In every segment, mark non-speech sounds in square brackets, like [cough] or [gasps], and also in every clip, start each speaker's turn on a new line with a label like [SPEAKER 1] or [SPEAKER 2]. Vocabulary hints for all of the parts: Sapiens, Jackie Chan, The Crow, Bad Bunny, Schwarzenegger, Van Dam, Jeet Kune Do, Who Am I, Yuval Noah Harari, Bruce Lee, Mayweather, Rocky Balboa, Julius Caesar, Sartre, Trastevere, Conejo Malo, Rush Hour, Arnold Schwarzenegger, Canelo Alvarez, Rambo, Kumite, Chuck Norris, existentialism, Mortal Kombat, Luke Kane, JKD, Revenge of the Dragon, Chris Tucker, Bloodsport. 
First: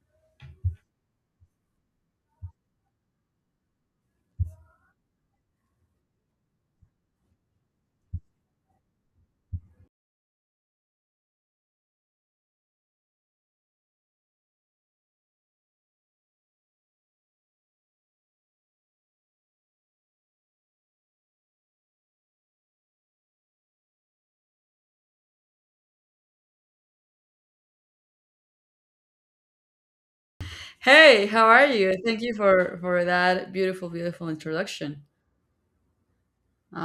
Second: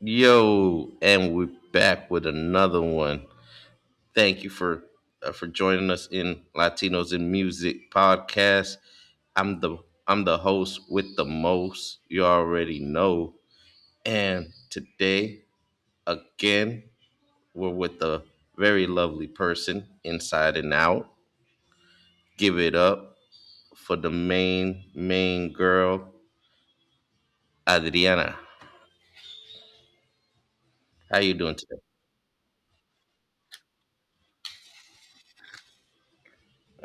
[SPEAKER 1] Yo, and we're back with another one. Thank you for joining us in Latinos in Music podcast. I'm the I'm the host with the most. You already know. And today again, we're with a very lovely person inside and out. Give it up for the main girl, Adriana. How
[SPEAKER 2] Hey,
[SPEAKER 1] you
[SPEAKER 2] how
[SPEAKER 1] doing
[SPEAKER 2] are
[SPEAKER 1] today?
[SPEAKER 2] you? Thank you for that beautiful introduction.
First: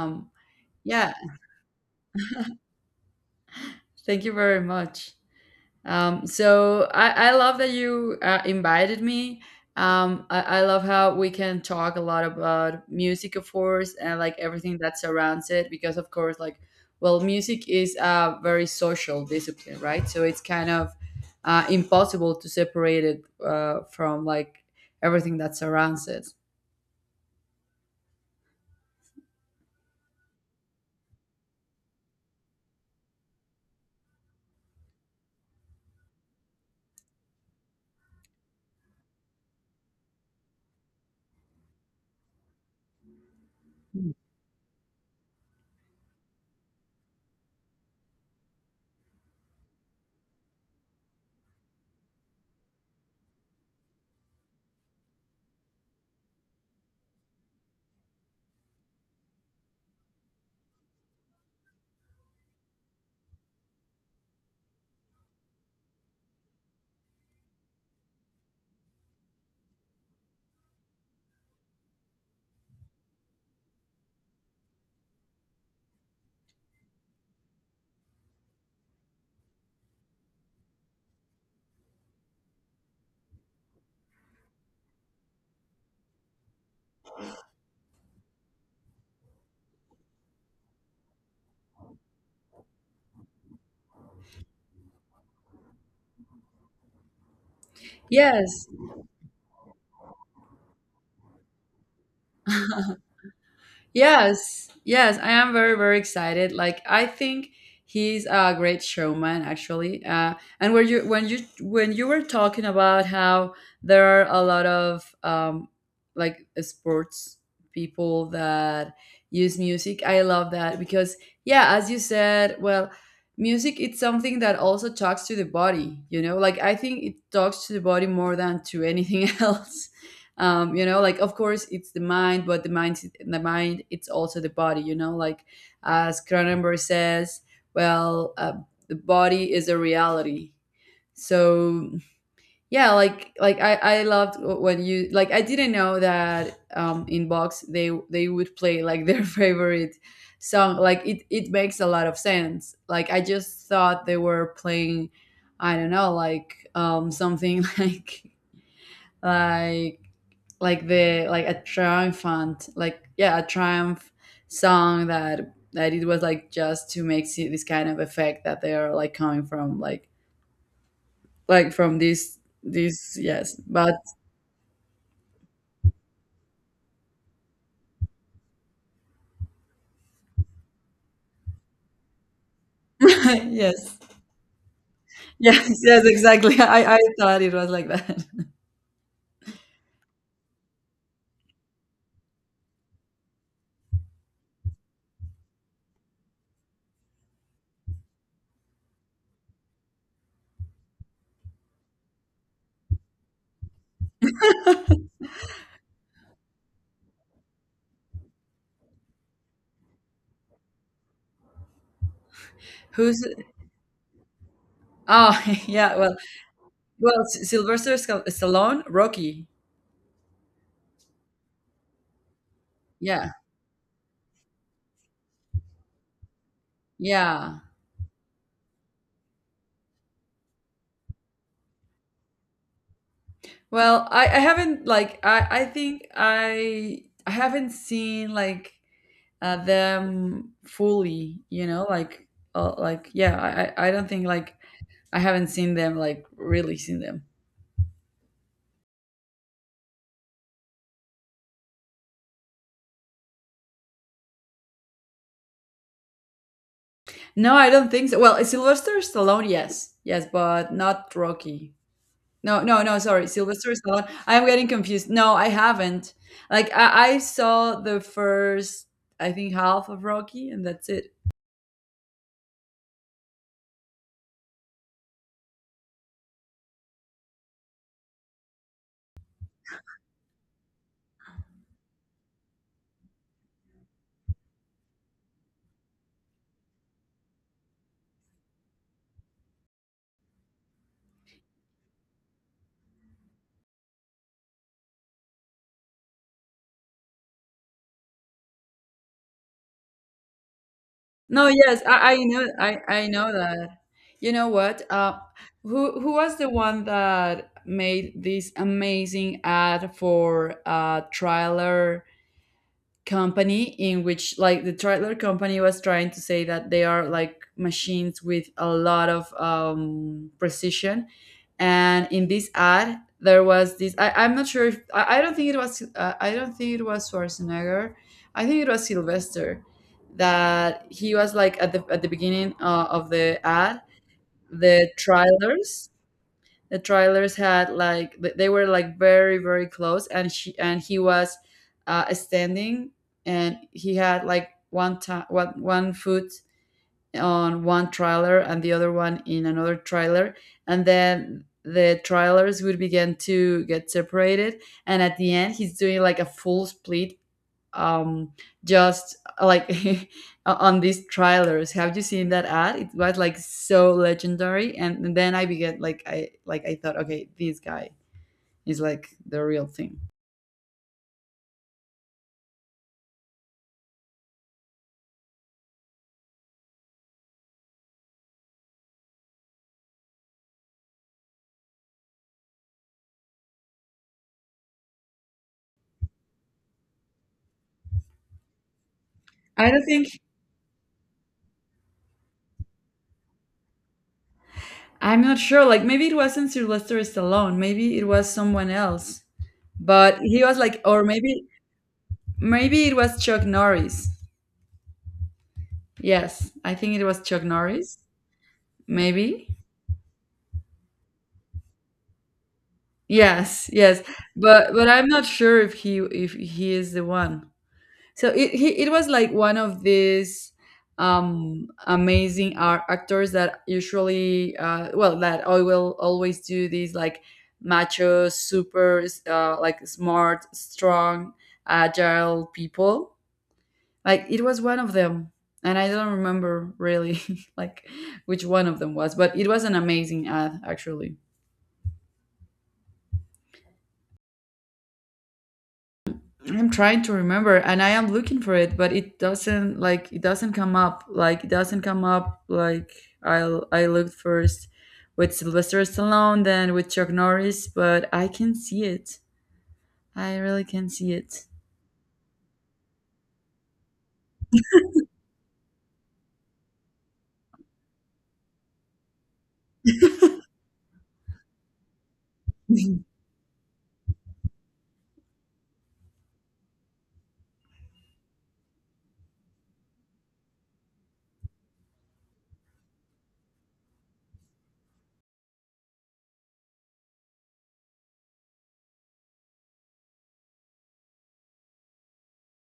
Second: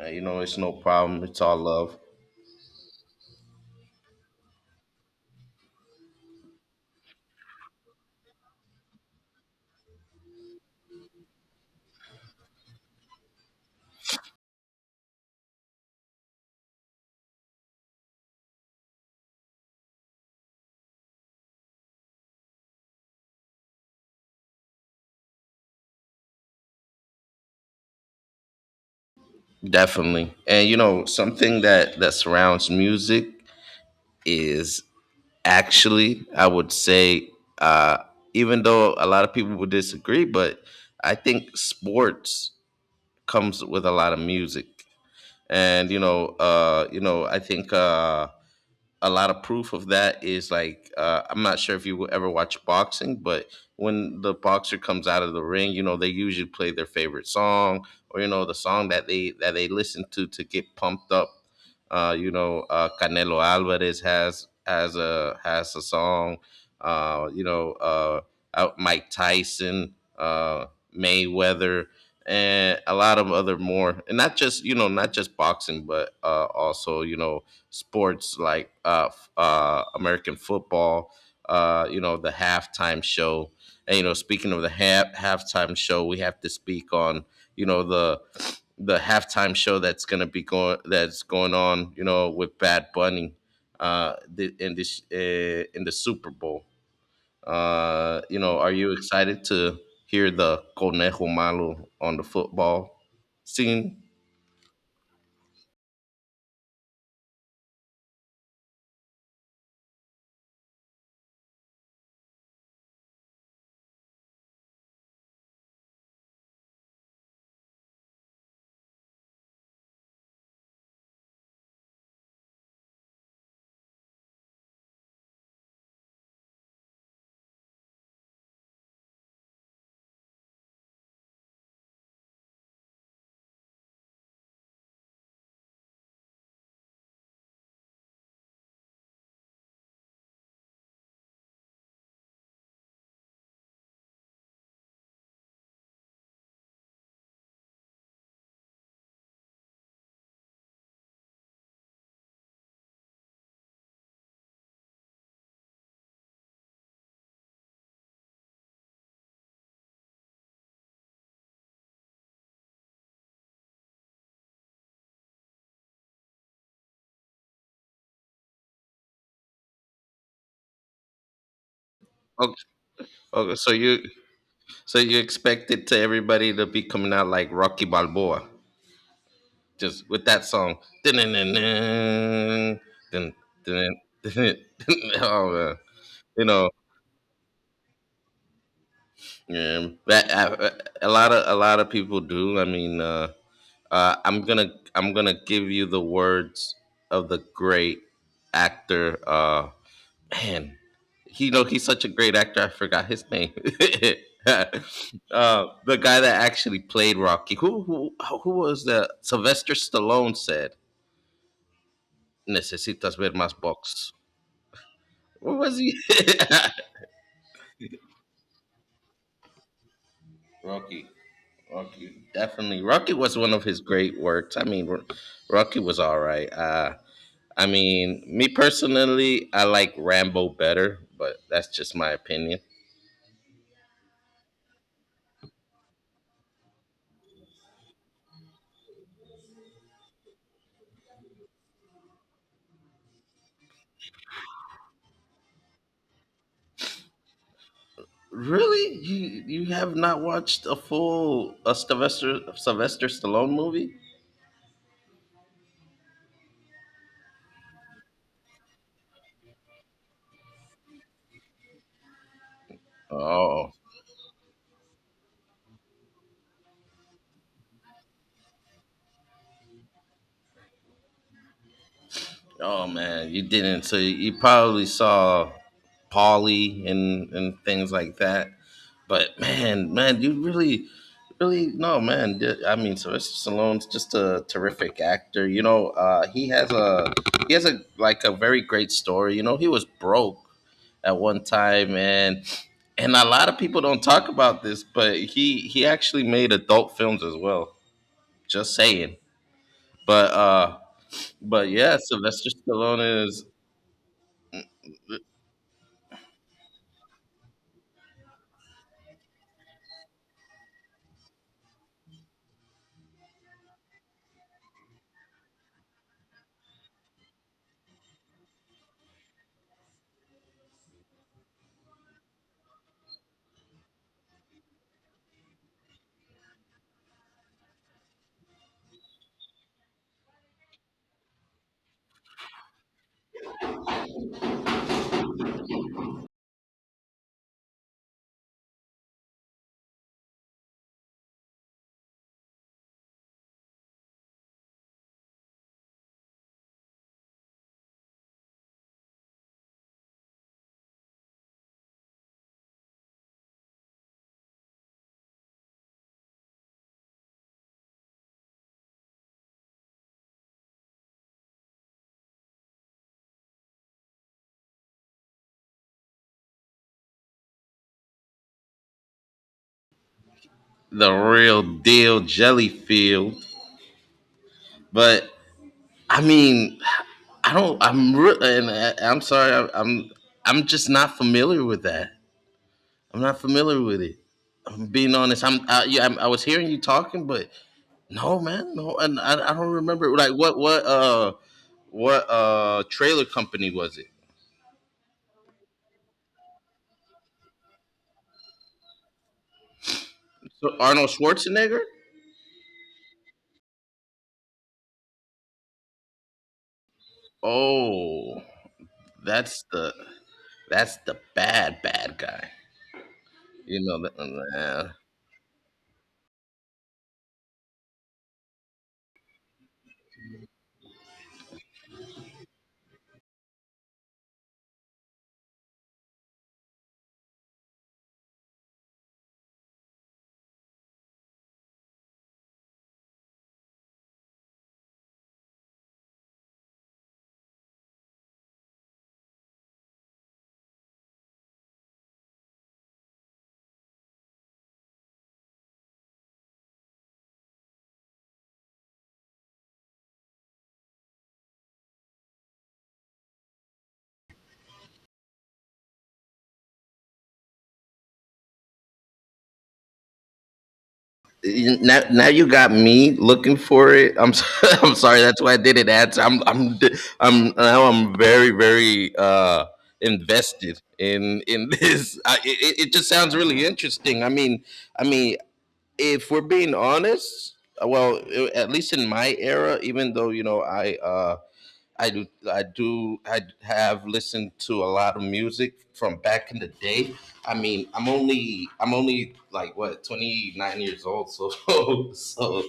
[SPEAKER 1] You know, it's no
[SPEAKER 2] yeah,
[SPEAKER 1] problem. It's all love.
[SPEAKER 2] Thank you very much. So I love that you invited me. I love how we can talk a lot about music, of course, and like everything that surrounds it, because of course, like, well, music is a very social discipline, right? So it's kind of impossible to separate it from like everything that surrounds it.
[SPEAKER 1] Definitely. And you know, something that surrounds music is actually, I would say, uh, even though a lot of people would disagree, but I think sports comes with a lot of music. And you know, I think a lot of proof of that is like I'm not sure if you will ever watch boxing, but when the boxer comes out of the ring, you know they usually play their favorite song or you know the song that they listen to get pumped up. Canelo Alvarez has a song. Uh, you know uh, Mike Tyson, Mayweather, and a lot of other more, and not just you know not just boxing, but also you know sports like American football, you know, the halftime show. And, you know, speaking of the halftime show, we have to speak on, you know, the halftime show that's going to be going that's going on, you know, with Bad Bunny in this in the Super Bowl. You know,
[SPEAKER 2] Yes.
[SPEAKER 1] are you excited to hear the Conejo Malo on the football
[SPEAKER 2] [laughs]
[SPEAKER 1] scene?
[SPEAKER 2] Yes, I am very excited. Like I think he's a great showman, actually. And when you were talking about how there are a lot of like sports people that use music, I love that because yeah, as you said, well, music it's something that also talks to the body. You know, like I think it talks to the body more than to anything [laughs] else. You know, like of course it's the mind, but the mind it's also the body, you know, like as Cronenberg says. Well, the body is a reality, so yeah, like I loved when you, like I didn't know that in box they would play like their [laughs] favorite song. Like it makes a lot of sense. Like I just thought they were playing I don't know, like something [laughs] like like the, like a triumphant, like yeah, a triumph song that that it was like just to make see this kind of effect that they are like coming from like from this
[SPEAKER 1] Okay,
[SPEAKER 2] this.
[SPEAKER 1] okay
[SPEAKER 2] Yes
[SPEAKER 1] so you
[SPEAKER 2] but,
[SPEAKER 1] so you expect it to everybody to be coming out like Rocky Balboa, just with that song. [laughs] Dun-dun-dun-dun, dun,
[SPEAKER 2] [laughs] yes,
[SPEAKER 1] dun, dun, dun, dun, dun, dun. [laughs] Oh, man.
[SPEAKER 2] yes
[SPEAKER 1] You
[SPEAKER 2] exactly. [laughs]
[SPEAKER 1] know,
[SPEAKER 2] I thought it was like that.
[SPEAKER 1] yeah, that, a lot of people do. I mean, uh, I'm gonna I'm gonna give you the words of the great actor. Man, you know he's such a great actor. I forgot his name. [laughs] The guy that actually played Rocky. Who was the Sylvester Stallone said necesitas
[SPEAKER 2] Who's?
[SPEAKER 1] ver más box.
[SPEAKER 2] Oh,
[SPEAKER 1] What
[SPEAKER 2] [laughs]
[SPEAKER 1] was
[SPEAKER 2] yeah,
[SPEAKER 1] he?
[SPEAKER 2] well, well, S- Sylvester Scal- Stallone, Rocky.
[SPEAKER 1] [laughs] Rocky. Rocky. Definitely. Rocky
[SPEAKER 2] Yeah,
[SPEAKER 1] was one of his great works. I mean, Rocky was all right.
[SPEAKER 2] yeah,
[SPEAKER 1] I mean, me personally, I like Rambo better, but that's just my opinion.
[SPEAKER 2] well I haven't, like I think I haven't seen like them fully, you know, like yeah, I don't think like I haven't seen them, like really seen them.
[SPEAKER 1] Really? You have not watched a full a Sylvester Stallone movie?
[SPEAKER 2] No, I don't think so. Well, Sylvester Stallone yes, but not Rocky. No, no, sorry,
[SPEAKER 1] Oh,
[SPEAKER 2] Sylvester Stallone, I'm getting confused. No, I haven't. Like I saw the first, I think, half of Rocky and that's it.
[SPEAKER 1] oh man, you didn't. So you probably saw Polly and things like that. But man, you really no man. I mean, Sylvester Stallone's just a terrific actor. You know, he has a like a very great story. You know, he was broke at one time, and a lot of people don't talk about this, but he actually made adult films as well. Just saying, but uh,
[SPEAKER 2] No,
[SPEAKER 1] but
[SPEAKER 2] yes,
[SPEAKER 1] yeah,
[SPEAKER 2] I know,
[SPEAKER 1] Sylvester
[SPEAKER 2] I
[SPEAKER 1] Stallone
[SPEAKER 2] know
[SPEAKER 1] is
[SPEAKER 2] that. You know what? Who was the one that made this amazing ad for a trailer company in which like the trailer company was trying to say that they are like machines with a lot of precision? And in this ad there was this I, I'm not sure if I don't think it was I don't think it was Schwarzenegger. I think it was Sylvester, that he was like at the beginning of the ad. The trailers the trailers had like th- they were like very close and she and he was standing, and he had like one time 1 foot on one trailer and the other one in another trailer, and then the trailers would begin to get separated, and at the end he's doing like a full split. um just like [laughs] on these trailers. Have you seen that ad? It was like so legendary. And then I began, like I, like I thought, okay, this guy is like the real thing.
[SPEAKER 1] the real deal, Jellyfield. But I mean, I don't. I'm re- and I, I'm sorry. I'm just not familiar with that. I'm not familiar with it. I'm being honest. Yeah, I was hearing you talking, but no, man, no, and I
[SPEAKER 2] I
[SPEAKER 1] don't
[SPEAKER 2] don't think,
[SPEAKER 1] remember like what trailer company was it?
[SPEAKER 2] I'm not sure, like maybe it wasn't Sylvester Stallone, maybe it was someone else. But he was
[SPEAKER 1] So
[SPEAKER 2] like, or
[SPEAKER 1] Arnold
[SPEAKER 2] maybe,
[SPEAKER 1] Schwarzenegger?
[SPEAKER 2] maybe it was Chuck Norris. Yes, I think it was Chuck Norris,
[SPEAKER 1] Oh,
[SPEAKER 2] maybe.
[SPEAKER 1] that's the bad bad guy.
[SPEAKER 2] Yes,
[SPEAKER 1] You
[SPEAKER 2] yes,
[SPEAKER 1] know that.
[SPEAKER 2] but, I'm not sure if he is the one. So it he, it was like one of these amazing art actors that usually, well, that I will always do these like macho, super, like smart, strong, agile people. Like it was one of them, and I don't remember really [laughs] like which one of them was, but it was an amazing ad actually. I'm trying to remember and I am looking for it, but it doesn't, like it doesn't come up. Like it doesn't come up, like I looked first with Sylvester Stallone, then with Chuck Norris, but I can see it. I really can see it.
[SPEAKER 1] Now, now you got me looking for it. I'm so- [laughs] I'm sorry. That's why I didn't answer. I'm d- I'm Now I'm very very invested in [laughs] this. I, It just sounds really interesting. I mean. If we're being honest, well, at least in my era, even though you know I have listened to a lot of music from back in the day. I mean, I'm only like what 29 years old, so [laughs] so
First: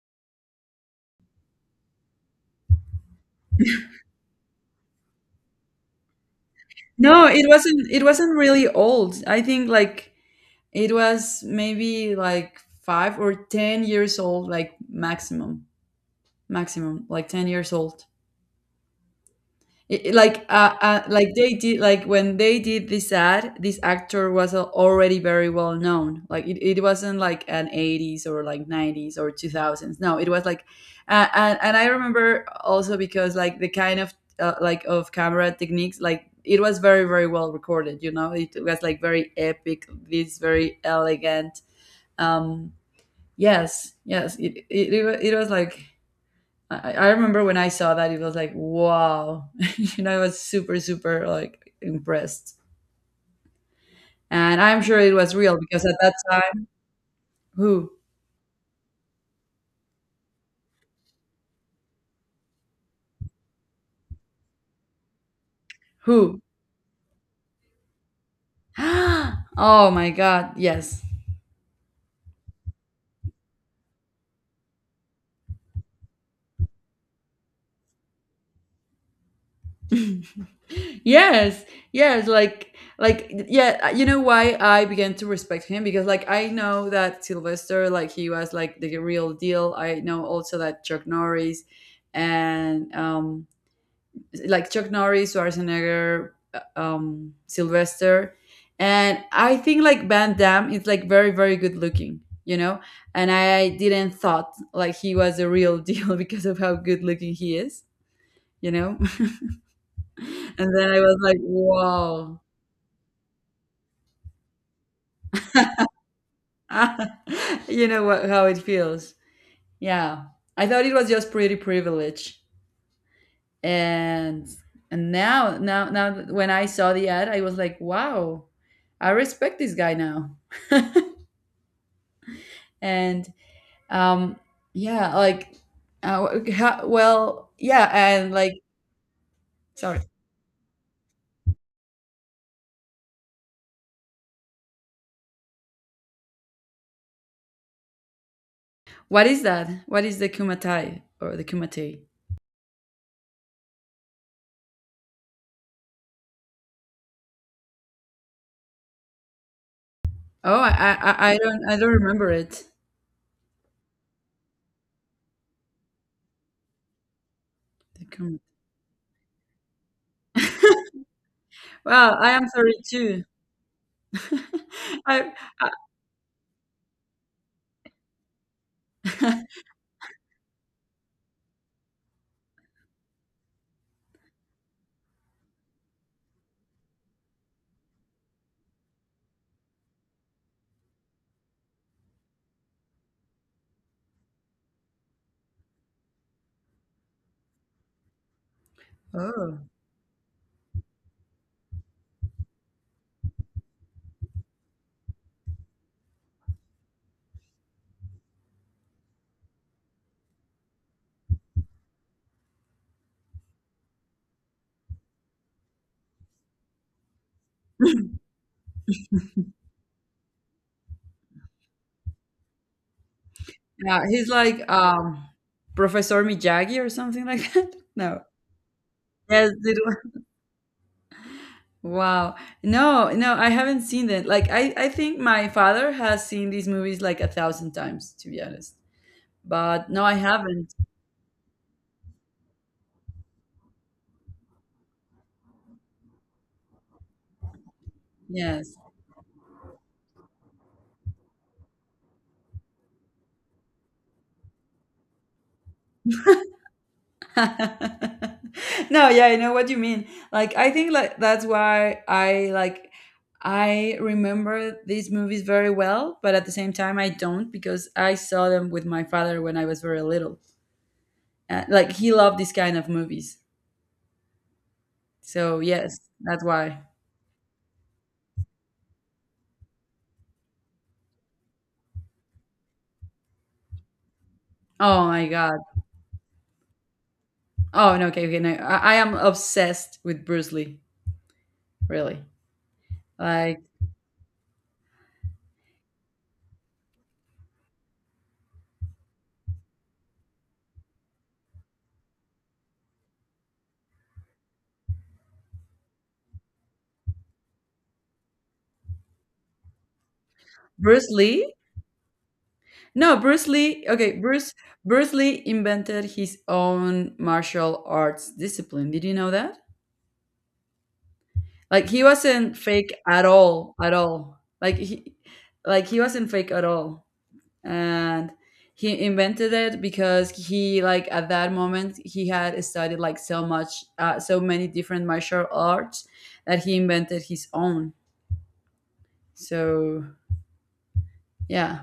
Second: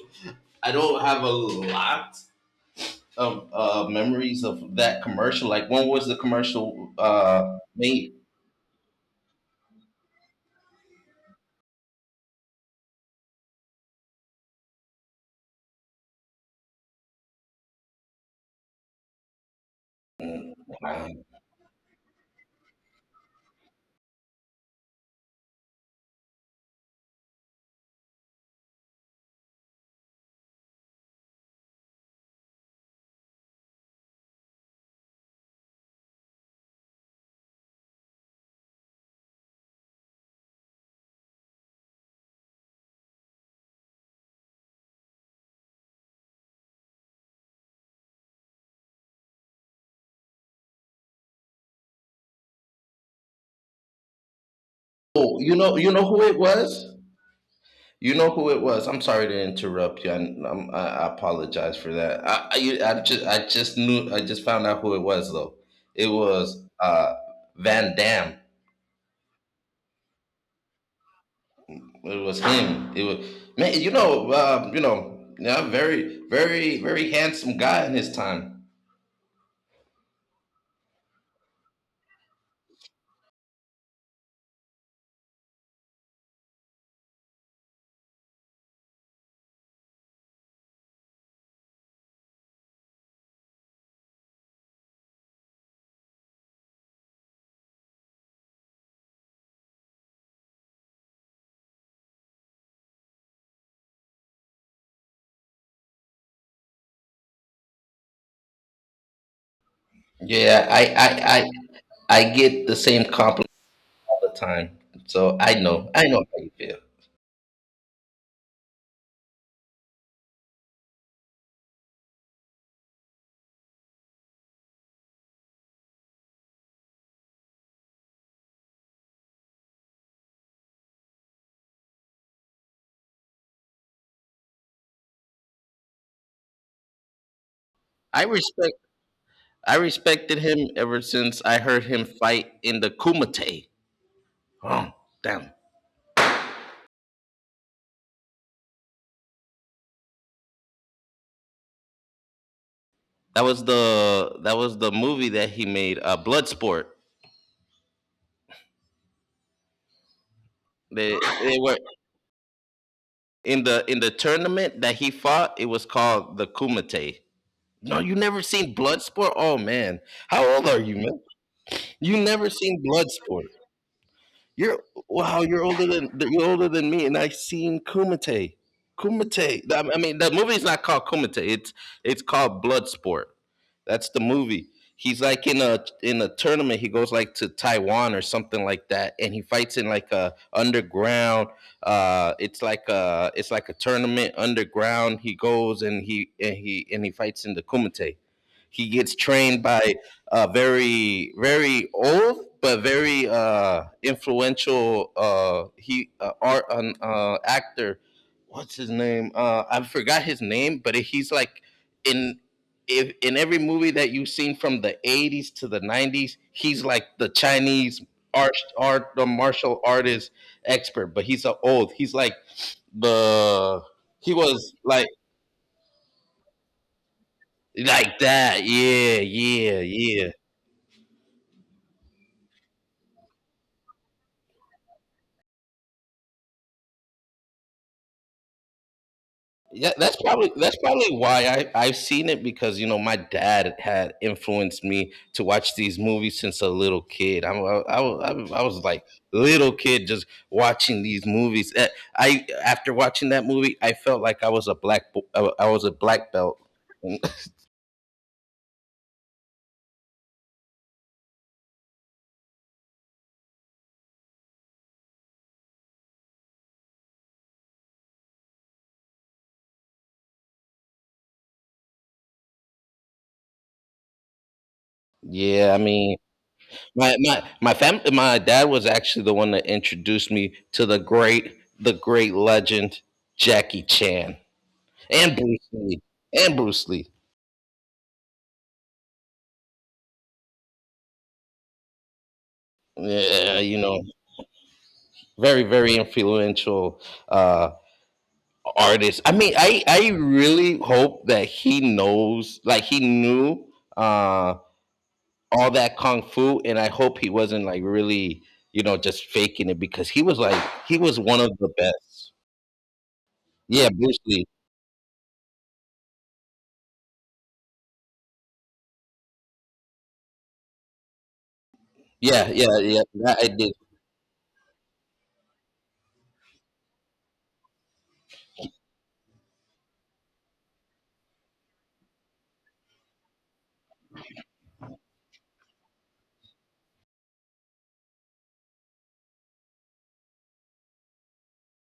[SPEAKER 1] I don't have a lot of memories of that commercial. Like, when was the commercial
[SPEAKER 2] No, it wasn't it
[SPEAKER 1] made?
[SPEAKER 2] wasn't really old. I think like it was maybe like 5 or 10 years old like maximum. Maximum like 10 years old. I- like they did, like when they did this ad this actor was al- already very well known. Like it wasn't like an 80s or like 90s or 2000s, no, it was like and I remember also because like the kind of like of camera techniques, like it was very well recorded, you know. It was like very epic, this, very elegant. um yes, it, it wa- it was like I remember when I saw that, it was like, wow. [laughs] You know, I was super like impressed. And I'm sure it was
[SPEAKER 1] Oh,
[SPEAKER 2] real because
[SPEAKER 1] you
[SPEAKER 2] at
[SPEAKER 1] know
[SPEAKER 2] that
[SPEAKER 1] who it
[SPEAKER 2] time,
[SPEAKER 1] was?
[SPEAKER 2] who?
[SPEAKER 1] You know who it was. I'm sorry to interrupt you. I apologize for that. I just found out who it was though. It
[SPEAKER 2] Who?
[SPEAKER 1] was Van Dam.
[SPEAKER 2] [gasps] Oh my God. Yes.
[SPEAKER 1] It was him. It was man. You know, yeah, very handsome guy in his time.
[SPEAKER 2] [laughs] Yes. Yes. Like yeah, you know why I began to respect him? Because like I know that Sylvester, like he was like the real deal. I know also that Chuck Norris and like Chuck Norris, Schwarzenegger, Sylvester, and I think like Van Damme is like very good looking, you know. And I didn't thought like he was a real deal [laughs] because of how good looking he is, you know. [laughs]
[SPEAKER 1] Yeah,
[SPEAKER 2] And then I was like,
[SPEAKER 1] I
[SPEAKER 2] wow,
[SPEAKER 1] get the same compliment all the time. So I know how you feel.
[SPEAKER 2] [laughs] you know what, how it feels. Yeah, I thought it was just pretty privilege, and and now when I saw the ad, I was like, wow, I respect this guy now, and Um, yeah, like, w- ha- well, yeah,
[SPEAKER 1] I
[SPEAKER 2] and like,
[SPEAKER 1] respect I
[SPEAKER 2] sorry,
[SPEAKER 1] respected him ever since I heard him fight in the Kumite. Oh, damn.
[SPEAKER 2] what is that? What is the kumatai or the kumate?
[SPEAKER 1] That was the movie that he made, Bloodsport.
[SPEAKER 2] Oh,
[SPEAKER 1] They they
[SPEAKER 2] I
[SPEAKER 1] were
[SPEAKER 2] don't remember it.
[SPEAKER 1] in the tournament that he fought. It was called the Kumite. No,
[SPEAKER 2] The
[SPEAKER 1] you
[SPEAKER 2] kumatai.
[SPEAKER 1] never seen Bloodsport. Oh man, how old are you,
[SPEAKER 2] [laughs]
[SPEAKER 1] man?
[SPEAKER 2] Well,
[SPEAKER 1] You
[SPEAKER 2] I am
[SPEAKER 1] never seen
[SPEAKER 2] 32.
[SPEAKER 1] Bloodsport.
[SPEAKER 2] [laughs]
[SPEAKER 1] You're
[SPEAKER 2] I,
[SPEAKER 1] wow.
[SPEAKER 2] I-
[SPEAKER 1] You're older than me, and I've seen Kumite. Kumite. I mean, the movie's not called Kumite. It's called Bloodsport. That's the movie. He's like in a tournament. He goes like to Taiwan or something like that, and he fights in like a underground. It's like a tournament underground. He goes and he fights in the Kumite. He gets
[SPEAKER 2] [laughs] Oh,
[SPEAKER 1] trained by very very old but very influential he art an actor. What's his name? I forgot his name, but he's like in if in every movie that you've seen from the 80s to the 90s, he's like the Chinese art art the martial artist expert, but he's a old. He's like the
[SPEAKER 2] yeah, he's
[SPEAKER 1] he
[SPEAKER 2] like
[SPEAKER 1] was
[SPEAKER 2] Professor Miyagi or something like that. [laughs]
[SPEAKER 1] like
[SPEAKER 2] No,
[SPEAKER 1] that. Yeah,
[SPEAKER 2] yes, did,
[SPEAKER 1] yeah, yeah.
[SPEAKER 2] wow. No, no, I haven't seen that. Like I think my father has seen these movies like a thousand times, to be honest. But
[SPEAKER 1] Yeah,
[SPEAKER 2] no, I
[SPEAKER 1] that's probably
[SPEAKER 2] haven't.
[SPEAKER 1] why I I've seen it because you know my dad had influenced me to watch these movies since a little kid. I
[SPEAKER 2] Yes.
[SPEAKER 1] was like little kid just watching these movies. I after watching that movie, I felt like I was a I was a black belt. [laughs]
[SPEAKER 2] [laughs] No, yeah, I know what you mean. Like I think like that's why I like I remember these movies very well, but at the same time I don't, because I saw them with my father when I was very little. Like he loved this kind of movies. So
[SPEAKER 1] Yeah, I
[SPEAKER 2] yes,
[SPEAKER 1] mean,
[SPEAKER 2] that's why.
[SPEAKER 1] my dad was actually the one that introduced me to the great legend Jackie Chan
[SPEAKER 2] Oh my
[SPEAKER 1] and
[SPEAKER 2] God.
[SPEAKER 1] Bruce Lee and Bruce Lee.
[SPEAKER 2] Oh no, okay, okay. No, I am obsessed with Bruce Lee. Really,
[SPEAKER 1] Yeah,
[SPEAKER 2] like
[SPEAKER 1] you know, very very influential uh artist. I mean, I really hope that he knows, like he knew uh all that kung fu, and I hope he wasn't like really, you know, just faking it because he
[SPEAKER 2] Bruce
[SPEAKER 1] was one of
[SPEAKER 2] Lee.
[SPEAKER 1] the best.
[SPEAKER 2] No, Bruce Lee.
[SPEAKER 1] Yeah,
[SPEAKER 2] Okay,
[SPEAKER 1] Bruce Lee.
[SPEAKER 2] Bruce Lee invented his own martial arts discipline. Did you know that? Like he
[SPEAKER 1] Yeah,
[SPEAKER 2] wasn't
[SPEAKER 1] yeah,
[SPEAKER 2] fake
[SPEAKER 1] yeah.
[SPEAKER 2] at
[SPEAKER 1] That I did.
[SPEAKER 2] all, at all. Like he wasn't fake at all, and he invented it because he, like at that moment he had studied like so much, so many different martial arts that he invented his own. So yeah.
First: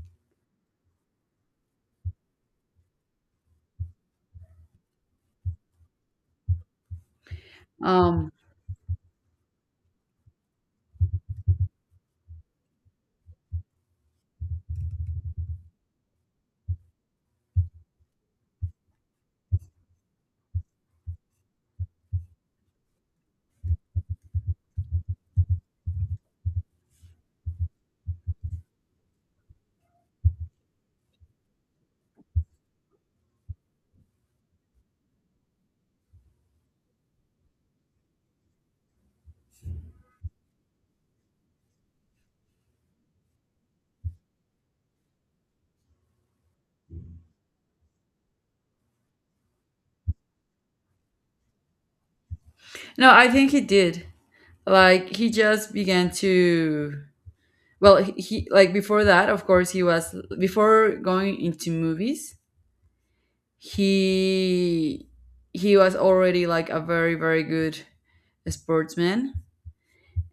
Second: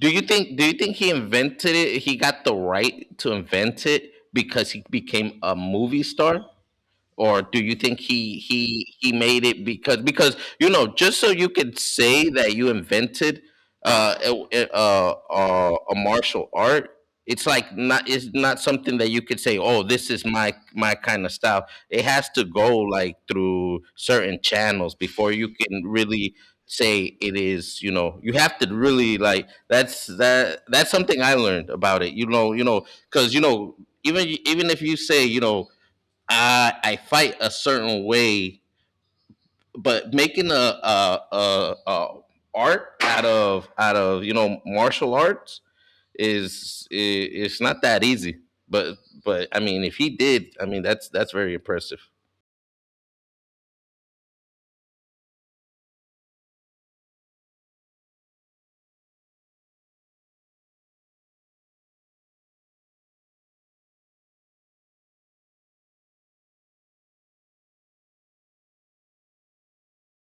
[SPEAKER 1] Do you think? Do you think he invented it? He got the right to invent it because he became a movie star, or do you think
[SPEAKER 2] Um
[SPEAKER 1] he made it because you know just so you could say that you invented a martial art. It's like not it's not something that you could say, oh, this is my my kind of style. It has to go like through certain channels before you can really say it is, you know. You have to really like that's something I learned about it, you know. You know, because you know even even if you say, you know, I fight a certain way, but making a a art out of you know martial arts is I it's not that easy. But but I mean, if he did, I mean that's very impressive.
[SPEAKER 2] no, I think he did. Like he just began to, well, he like before that, of course, he was, before going into movies, he he was already like a very good sportsman.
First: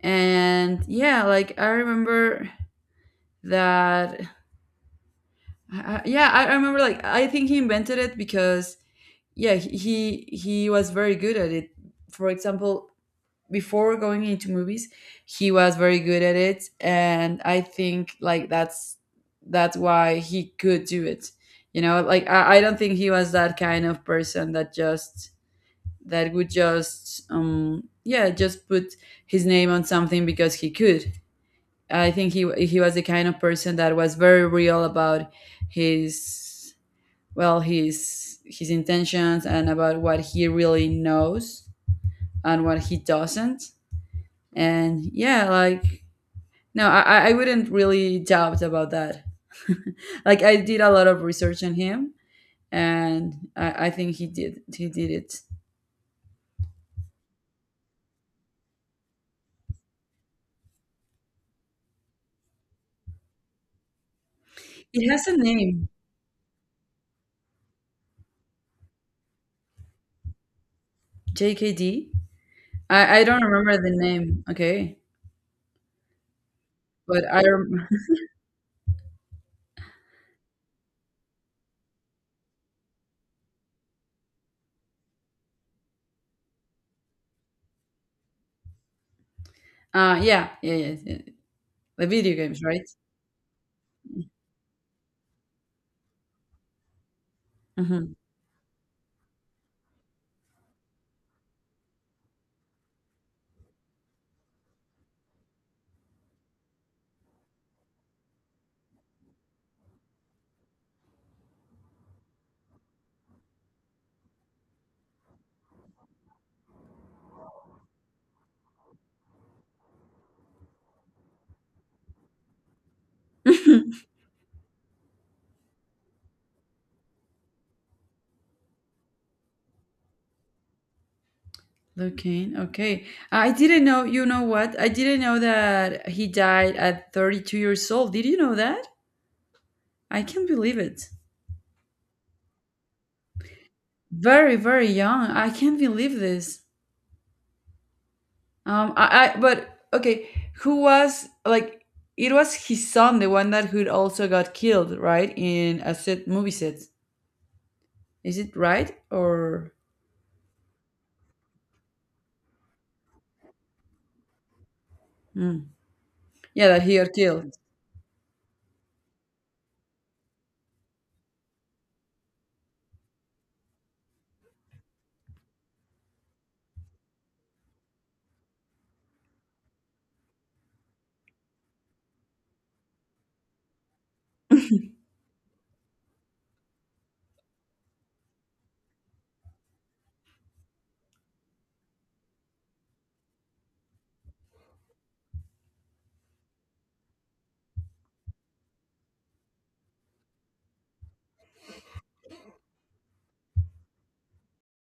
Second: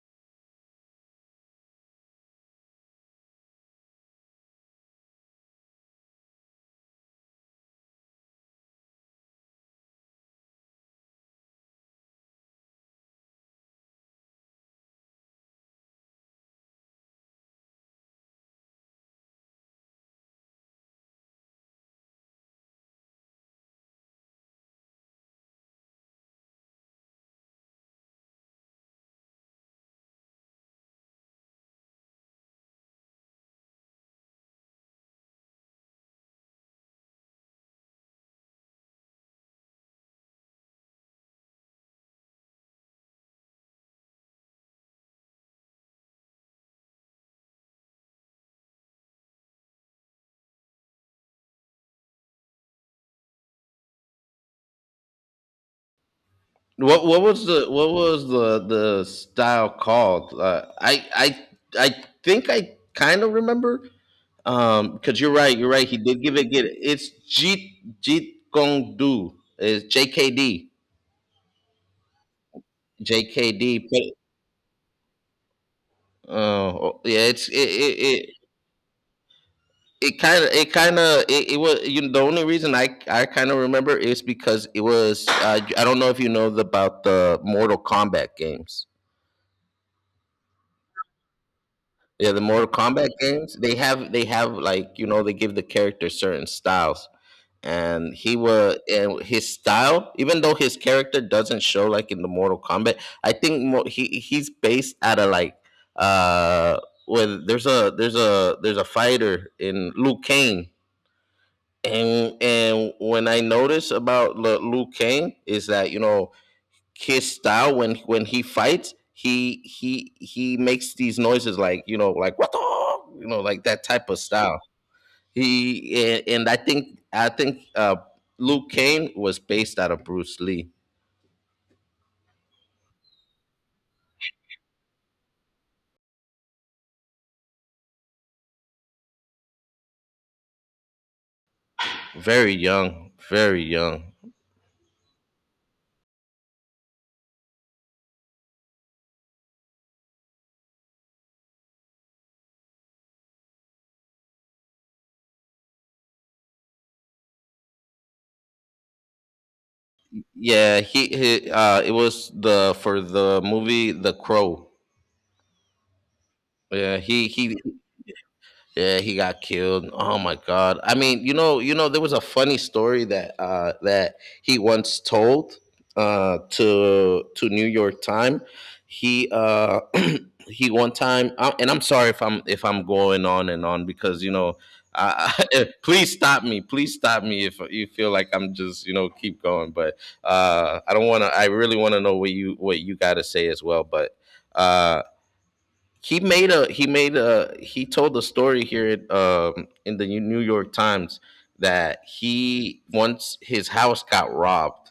[SPEAKER 2] And yeah, like I remember that I- yeah, I remember like I think he invented it because yeah, he was very good at it. For example, before going into movies he was very good at it, and I think like that's why he could do it, you know. Like I don't think he was that kind of person that just, that would just yeah just put his name on something because he could. I think he was the kind of person that was very real about his, well, his intentions, and about what he really knows and what he doesn't. And yeah, like no I wouldn't really doubt about that. [laughs] Like I did a lot of research on him, and I think he did it.
[SPEAKER 1] What was the style called? I think I kind of remember.
[SPEAKER 2] It
[SPEAKER 1] Because
[SPEAKER 2] has
[SPEAKER 1] you're
[SPEAKER 2] a
[SPEAKER 1] right, you're
[SPEAKER 2] name.
[SPEAKER 1] right. He did give it. Get it. It's Jeet Kong Do. It's JKD.
[SPEAKER 2] JKD. I don't remember
[SPEAKER 1] JKD.
[SPEAKER 2] the
[SPEAKER 1] But,
[SPEAKER 2] name, okay,
[SPEAKER 1] uh, oh
[SPEAKER 2] but
[SPEAKER 1] yeah,
[SPEAKER 2] I rem-
[SPEAKER 1] it kind of, it was. You know, the only reason I kind of remember is because it was. I don't know if you know the about the Mortal Kombat games.
[SPEAKER 2] Uh yeah, yeah. The
[SPEAKER 1] Yeah,
[SPEAKER 2] video
[SPEAKER 1] the
[SPEAKER 2] games,
[SPEAKER 1] Mortal
[SPEAKER 2] right?
[SPEAKER 1] Kombat games. They have like you know, they give the characters certain styles.
[SPEAKER 2] Hmm.
[SPEAKER 1] And he was, and his style, even though his character doesn't show like in the Mortal Kombat, he he's based out of like uh when there's a there's a fighter in Luke Kane. And when I notice about Luke Kane is that, you know, his style when he fights, he makes these noises like, you know, like what the, you know, like that
[SPEAKER 2] [laughs]
[SPEAKER 1] type of style, he — and I think Luke Kane was based out of Bruce Lee.
[SPEAKER 2] Luke Kane. Okay. I didn't know, you know what? I didn't know that he died at 32 years old. Did you know that? I can't believe it.
[SPEAKER 1] Very young, very young.
[SPEAKER 2] Very young. I can't believe this. I but okay, who was, like, it was his son, the one that who also got killed, right? In a set movie set. Is it right? Or
[SPEAKER 1] Yeah, he it was the for the movie The Crow.
[SPEAKER 2] Mm. Yeah, that
[SPEAKER 1] Yeah,
[SPEAKER 2] he got
[SPEAKER 1] he
[SPEAKER 2] killed.
[SPEAKER 1] he Yeah, he got killed. Oh my god. I mean, there was a funny story that he once told to New York Time. He [clears throat] he one time and I'm sorry if I'm going on and on because [laughs] please stop me. Please stop me if you feel like I'm just, you know, keep going. But I don't want to. I really want to know what you got to say as well. But uh, he told a story here in the New York Times that he once his house got robbed,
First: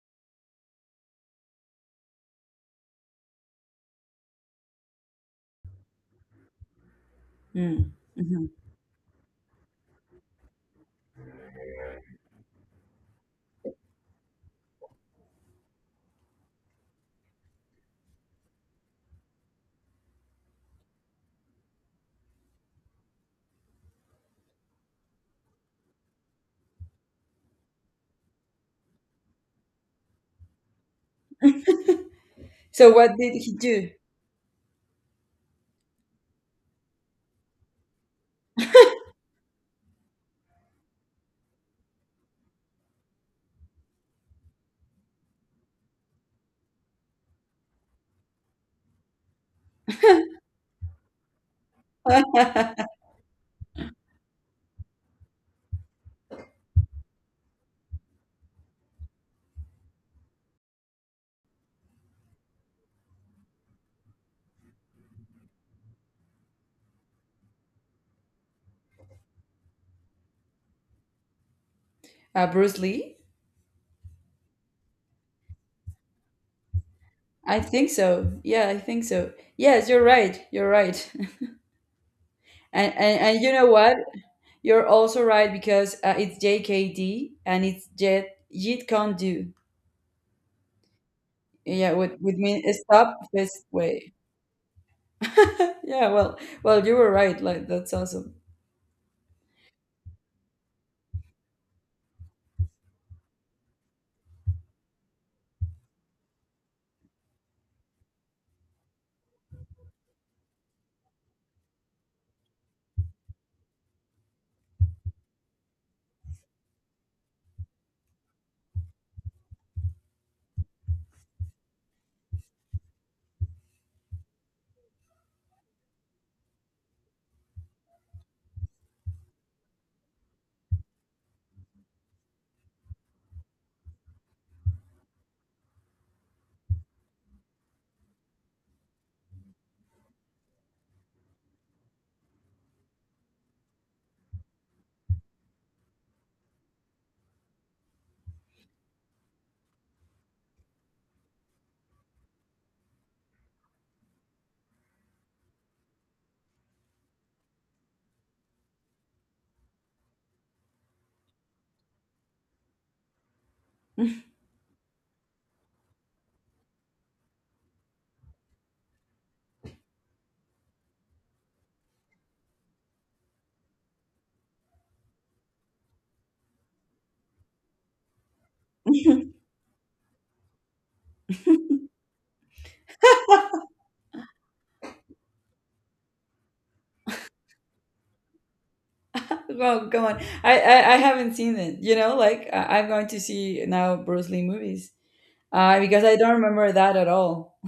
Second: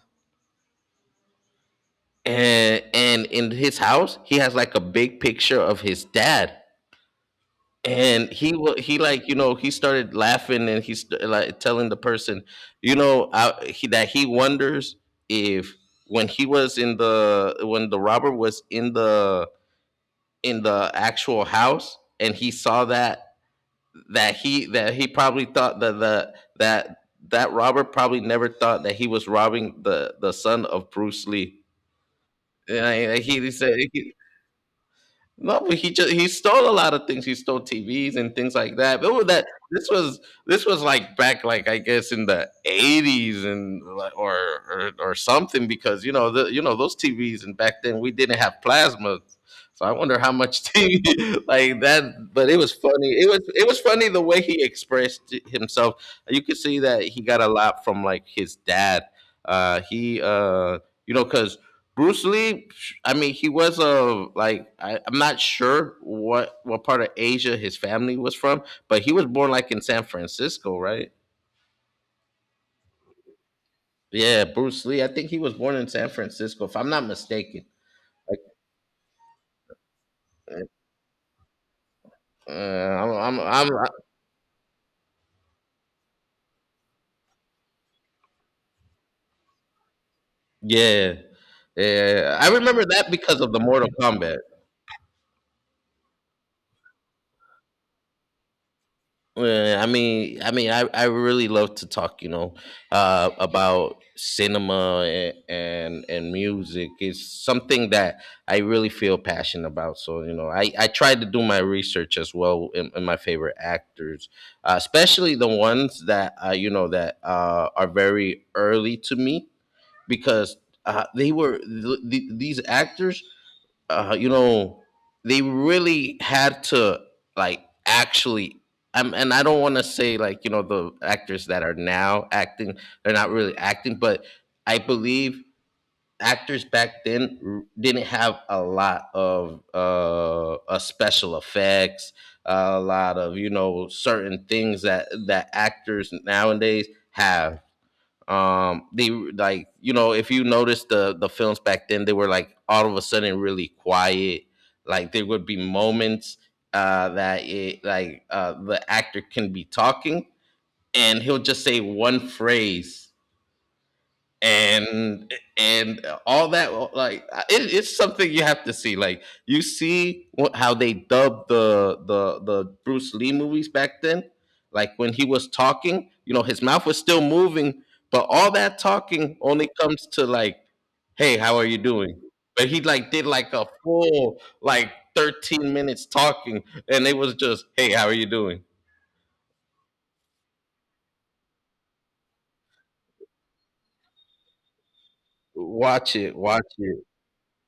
[SPEAKER 1] and in his house he has like a big picture of his dad.
[SPEAKER 2] Mm.
[SPEAKER 1] And
[SPEAKER 2] Mhm.
[SPEAKER 1] he, like, you know, he started laughing and he's like telling the person, you know, that he wonders if, when he was in the, when the robber was in the, in the actual house and he saw that, that he probably thought that the that that Robert probably never thought that he was robbing the son of Bruce Lee. And
[SPEAKER 2] So what did
[SPEAKER 1] he
[SPEAKER 2] he
[SPEAKER 1] said
[SPEAKER 2] do?
[SPEAKER 1] he, no, but he just, he stole a lot of things. He stole TVs and things like that. But with that, this was this was like back, like I guess in the 80s and or something, because you know the, you know those TVs, and back then we didn't have plasma. So I wonder how much [laughs] TV like that. But it was
[SPEAKER 2] [laughs]
[SPEAKER 1] funny. It was funny the way he expressed himself. You could see that he got a lot from, like, his dad. He you know, because Bruce Lee, I mean, he was a, like I'm not sure what part of Asia his family was from, but he was born like in San Francisco, right?
[SPEAKER 2] Bruce Lee?
[SPEAKER 1] Yeah, Bruce Lee. I think he was born in San Francisco, if I'm not
[SPEAKER 2] I
[SPEAKER 1] mistaken.
[SPEAKER 2] think so.
[SPEAKER 1] Like,
[SPEAKER 2] Yeah, I think so. Yes, you're right. You're right. [laughs]
[SPEAKER 1] uh,
[SPEAKER 2] And
[SPEAKER 1] I'm, I'm,
[SPEAKER 2] you know
[SPEAKER 1] I'm,
[SPEAKER 2] what? You're also right, because it's JKD and it's Jet Jeet Kune Do.
[SPEAKER 1] yeah,
[SPEAKER 2] Yeah, with
[SPEAKER 1] yeah. I
[SPEAKER 2] me
[SPEAKER 1] remember that
[SPEAKER 2] stop
[SPEAKER 1] because of the
[SPEAKER 2] this
[SPEAKER 1] Mortal
[SPEAKER 2] way.
[SPEAKER 1] Kombat.
[SPEAKER 2] [laughs] yeah, well, you were right. Like that's awesome. [laughs]
[SPEAKER 1] Yeah, I really love to talk, you know, about cinema and, and music. It's something that I really feel passionate about. So you know, I try to do my research as well in my favorite actors, especially the ones that you know, that are very early to me, because they were these actors, you know, they really had to, like, actually. And I don't want to say, like, you know, the actors that are now acting, they're not really acting, but I believe actors back then didn't have a lot of special effects, a lot of, you know, certain things that actors nowadays have. Um, they, like, you know, if you notice the films back then, they were like all of a sudden really quiet. Like, there would be moments that it, like, the actor can be talking and he'll just say one phrase. And all that, like, it, it's something you have to see. Like, you see what, how they dubbed the, the Bruce Lee movies back then. Like, when he was talking, you know, his mouth was still moving, but all that talking only comes to like, hey, how are you doing? But he like did like a full, like, 13 minutes talking, and it was just hey, how are you doing?
[SPEAKER 2] Well, go on. I haven't seen it. You know, like I'm going to see now Bruce Lee movies. Because I
[SPEAKER 1] watch
[SPEAKER 2] don't
[SPEAKER 1] it watch
[SPEAKER 2] remember that
[SPEAKER 1] it
[SPEAKER 2] at all. [laughs]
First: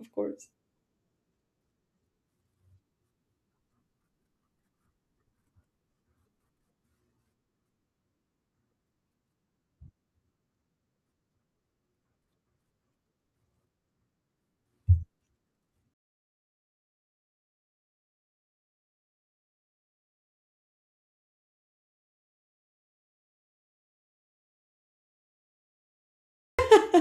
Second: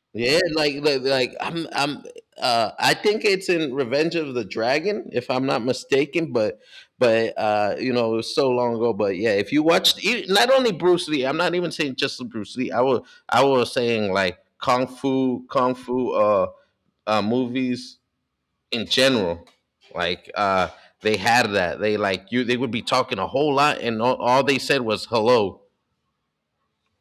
[SPEAKER 2] Of
[SPEAKER 1] Yeah,
[SPEAKER 2] course.
[SPEAKER 1] like I'm I think it's in Revenge of the Dragon, if I'm not mistaken. But you know, it was so long ago. But yeah, if you watched not only Bruce Lee, I'm not even saying just Bruce Lee. I was saying like, kung fu, movies in general. Like, they had that. They, like, you, they would be talking a whole lot, and all they said was hello.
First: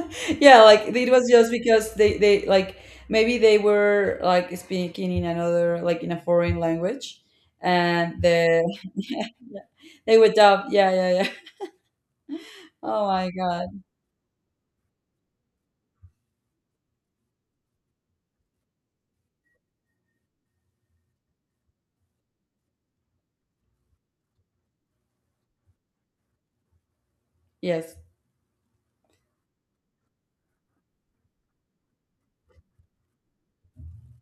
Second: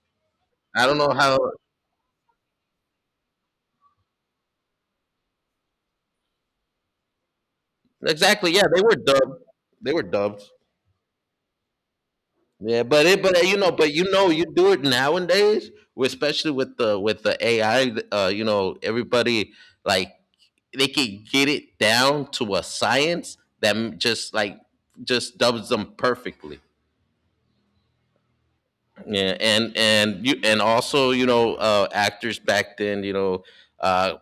[SPEAKER 2] [laughs] yeah, like
[SPEAKER 1] I don't know
[SPEAKER 2] it was
[SPEAKER 1] how.
[SPEAKER 2] just because they like maybe they were like speaking in another like in a foreign language and
[SPEAKER 1] Exactly.
[SPEAKER 2] the
[SPEAKER 1] Yeah, they
[SPEAKER 2] [laughs]
[SPEAKER 1] were
[SPEAKER 2] yeah,
[SPEAKER 1] dubbed.
[SPEAKER 2] yeah.
[SPEAKER 1] They were
[SPEAKER 2] They were
[SPEAKER 1] dubbed.
[SPEAKER 2] dubbed, yeah, yeah, yeah. [laughs]
[SPEAKER 1] Yeah, but
[SPEAKER 2] oh my
[SPEAKER 1] you
[SPEAKER 2] god.
[SPEAKER 1] know, you do it nowadays, especially with the, with the AI. You know, everybody, like, they can get it down to a science that just like just dubs them perfectly.
[SPEAKER 2] Yes,
[SPEAKER 1] Yeah, and you, and also, you know, actors back then, you know, uh,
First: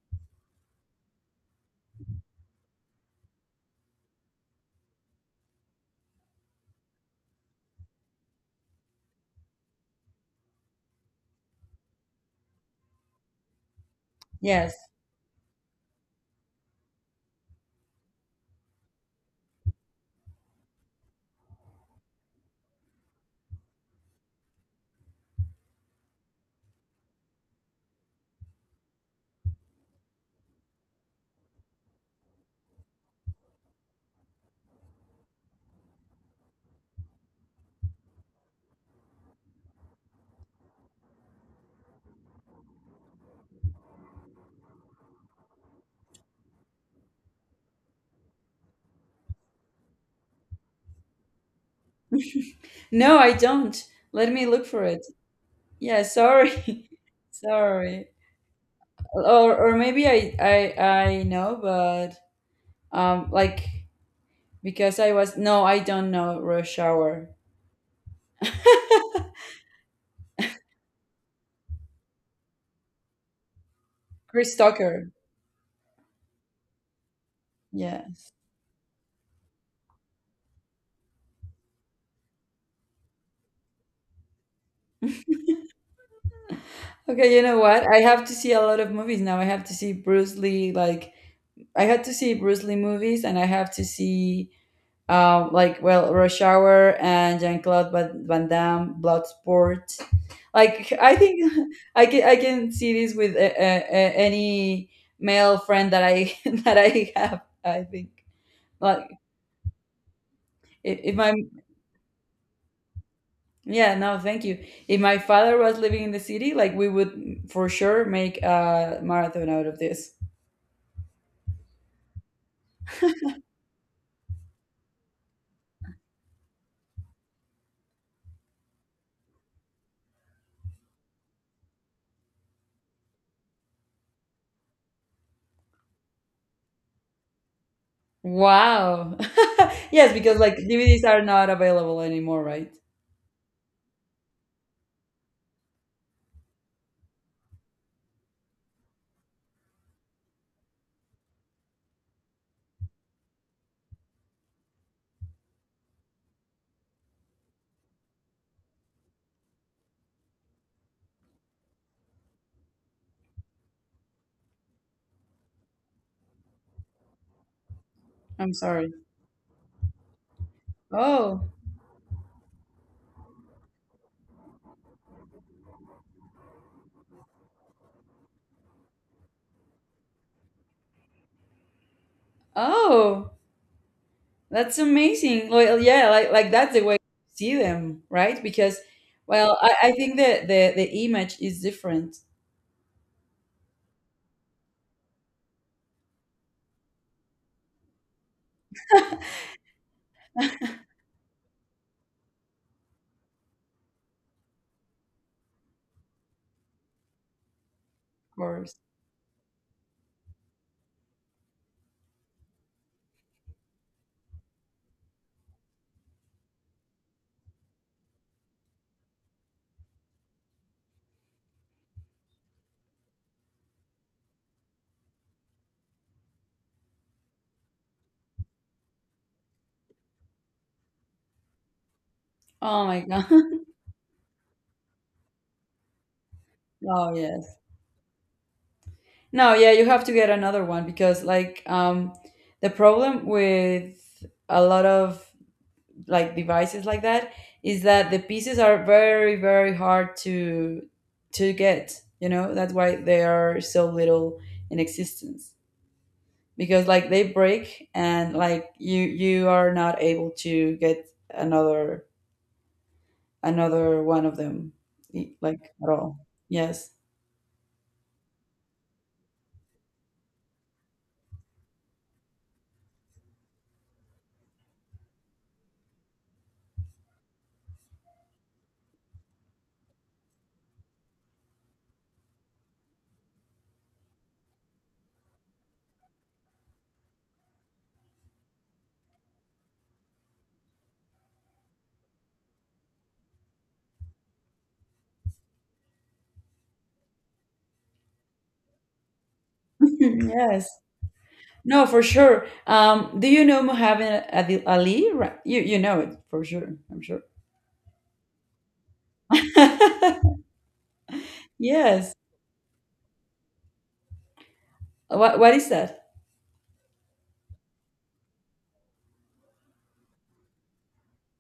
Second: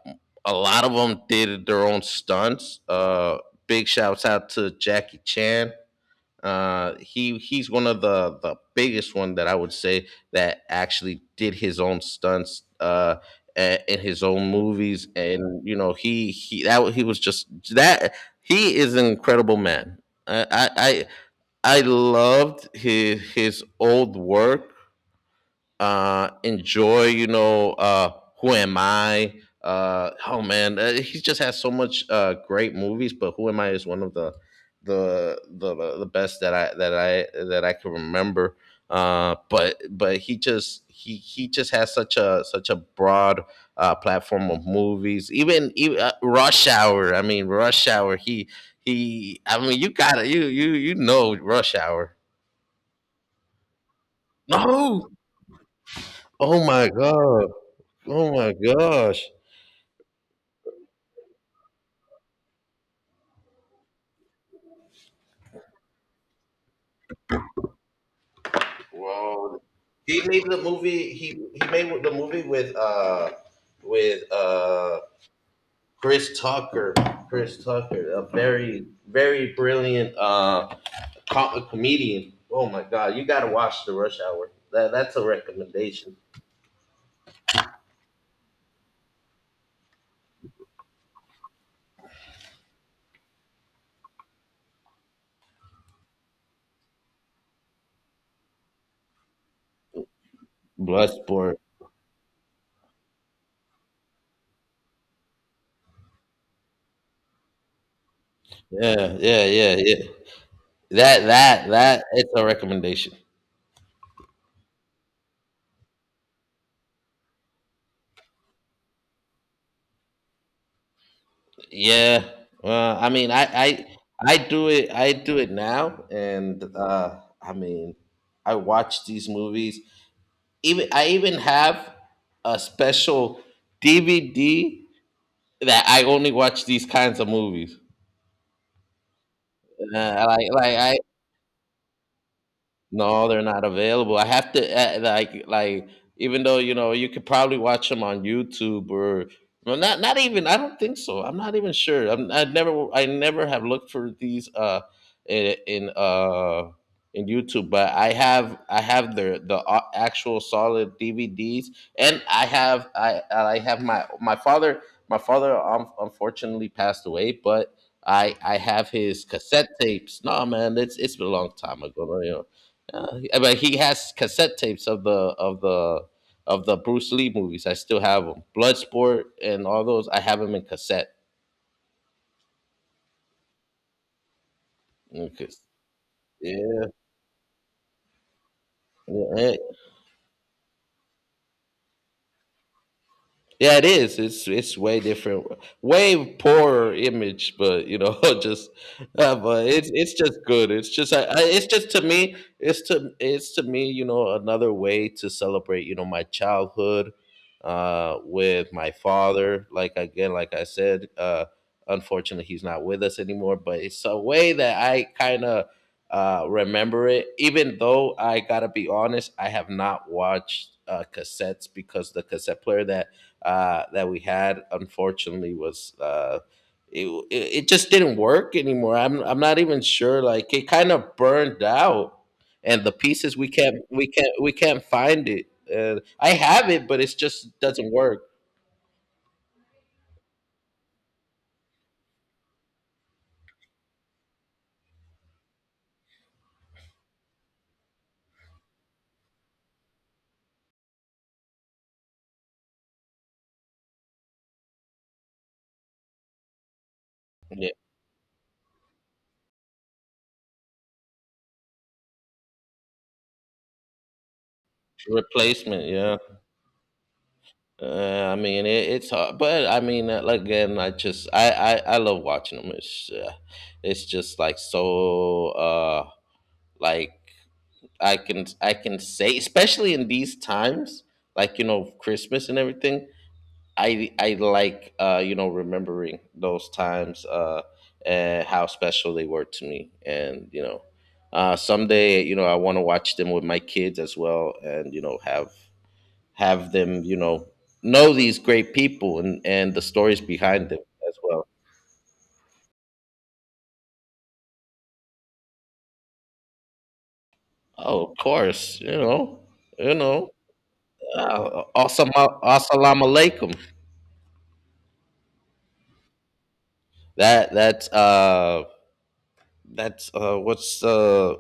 [SPEAKER 1] a lot of them did their own stunts. Big shouts out to Jackie Chan. He, he's one of the biggest one that I would say that actually did his own stunts in his own
[SPEAKER 2] yes.
[SPEAKER 1] movies. And you know, he was just, that he is an incredible man. I I I loved his old work. Enjoy, you know, Who Am I? Oh man, he just has so much, great movies. But Who Am I is one of the, the best that I can remember. But he just, he just has such a, such a broad, platform of movies. Even, even, Rush Hour. I mean, Rush Hour. He he. I mean, you gotta, you know Rush Hour.
[SPEAKER 2] [laughs] no, I don't, let me look for it.
[SPEAKER 1] No.
[SPEAKER 2] Yeah,
[SPEAKER 1] Oh my
[SPEAKER 2] sorry, [laughs]
[SPEAKER 1] god.
[SPEAKER 2] sorry.
[SPEAKER 1] Oh my gosh.
[SPEAKER 2] Or maybe I know, but like because I was, no, I don't know Rush Hour.
[SPEAKER 1] Whoa. He made the movie with with
[SPEAKER 2] Chris
[SPEAKER 1] uh
[SPEAKER 2] Tucker.
[SPEAKER 1] Chris Tucker. Chris
[SPEAKER 2] Yeah.
[SPEAKER 1] Tucker, a very, very brilliant comedian. Oh my god, you gotta watch the Rush Hour. That's a recommendation.
[SPEAKER 2] Okay, you know what? I have to see a lot of movies now. I have to see Bruce Lee, like I had to see Bruce Lee movies, and I have to see, like, well, Rush Hour and Jean Claude Van Damme, Bloodsport. Like I think
[SPEAKER 1] Bloodsport.
[SPEAKER 2] [laughs] I can see this with any male friend that I [laughs] that I have. I think like
[SPEAKER 1] Yeah, yeah, yeah, yeah.
[SPEAKER 2] if my
[SPEAKER 1] That it's a recommendation.
[SPEAKER 2] yeah, no, thank you. If my father was living in the city, like we would for sure make a marathon out of this.
[SPEAKER 1] Yeah. I mean, I do it. I do it now. And I mean, I watch these movies. Even I even have a special DVD that I only watch these kinds of movies.
[SPEAKER 2] Wow. [laughs] Yes, because like
[SPEAKER 1] I
[SPEAKER 2] DVDs are not available anymore, right?
[SPEAKER 1] no, they're not available. I have to, even though you know you could probably watch them on YouTube or, well, not, not even, I don't think so. I'm not even sure. I never have looked for these in, in uh in YouTube, but I have the actual solid DVDs. And I have my, my father, my father, unfortunately passed away, but
[SPEAKER 2] I'm
[SPEAKER 1] I have
[SPEAKER 2] sorry.
[SPEAKER 1] his cassette tapes. No, man, it's been a
[SPEAKER 2] Oh,
[SPEAKER 1] long time ago, you know. Uh, I mean, he has cassette tapes of the, of the, of the Bruce Lee movies. I still have them. Bloodsport and all those. I have them in cassette.
[SPEAKER 2] oh, that's
[SPEAKER 1] Yeah,
[SPEAKER 2] amazing.
[SPEAKER 1] 'cause-
[SPEAKER 2] Well, yeah, like that's the way you see them, right? Because,
[SPEAKER 1] yeah.
[SPEAKER 2] well, I think the the image is different, of
[SPEAKER 1] Yeah, it is. It's way different, way poorer image. But you know, [laughs] just, but it's just good. It's just, it's just to me, it's to me, you know, another way to celebrate, you know, my childhood, with
[SPEAKER 2] course.
[SPEAKER 1] my father. Like, again, like I said, unfortunately, he's not with us anymore. But it's a way that I kind of, remember it. Even though I gotta be honest, I have not watched, cassettes, because the cassette player that, that we had, unfortunately, was, it, it, it just didn't work anymore. I'm not even sure. Like, it kind of burned out, and
[SPEAKER 2] Oh
[SPEAKER 1] the
[SPEAKER 2] my god.
[SPEAKER 1] pieces, we
[SPEAKER 2] [laughs]
[SPEAKER 1] can't, we can't find it. I have it, but
[SPEAKER 2] Oh
[SPEAKER 1] it
[SPEAKER 2] yes.
[SPEAKER 1] just doesn't work.
[SPEAKER 2] No, yeah, you have to get another one because like the problem with a lot of like devices like that is that the pieces are very, very hard to get, you know, that's why they are so little in existence because like they
[SPEAKER 1] Yeah.
[SPEAKER 2] break and like you are not able to get another another one of them, like
[SPEAKER 1] Replacement,
[SPEAKER 2] at
[SPEAKER 1] yeah.
[SPEAKER 2] all. Yes.
[SPEAKER 1] I mean, it, it's hard. But I mean, like, again, I just, I love watching them. It's, it's just like, so, like I can say, especially in these times, like, you know, Christmas and everything. I like, you know, remembering those times, and how special they were to me. And you know, someday, you know, I want to watch them with my kids as well, and you know, have them, you know these great people, and the
[SPEAKER 2] [laughs]
[SPEAKER 1] stories
[SPEAKER 2] yes.
[SPEAKER 1] behind them as well.
[SPEAKER 2] No, for sure. Do you know Muhammad Ali you you know it for sure, I'm sure.
[SPEAKER 1] Oh, of course, you know, you
[SPEAKER 2] [laughs]
[SPEAKER 1] know.
[SPEAKER 2] yes.
[SPEAKER 1] Assalamu alaikum.
[SPEAKER 2] What is that?
[SPEAKER 1] That's, what's,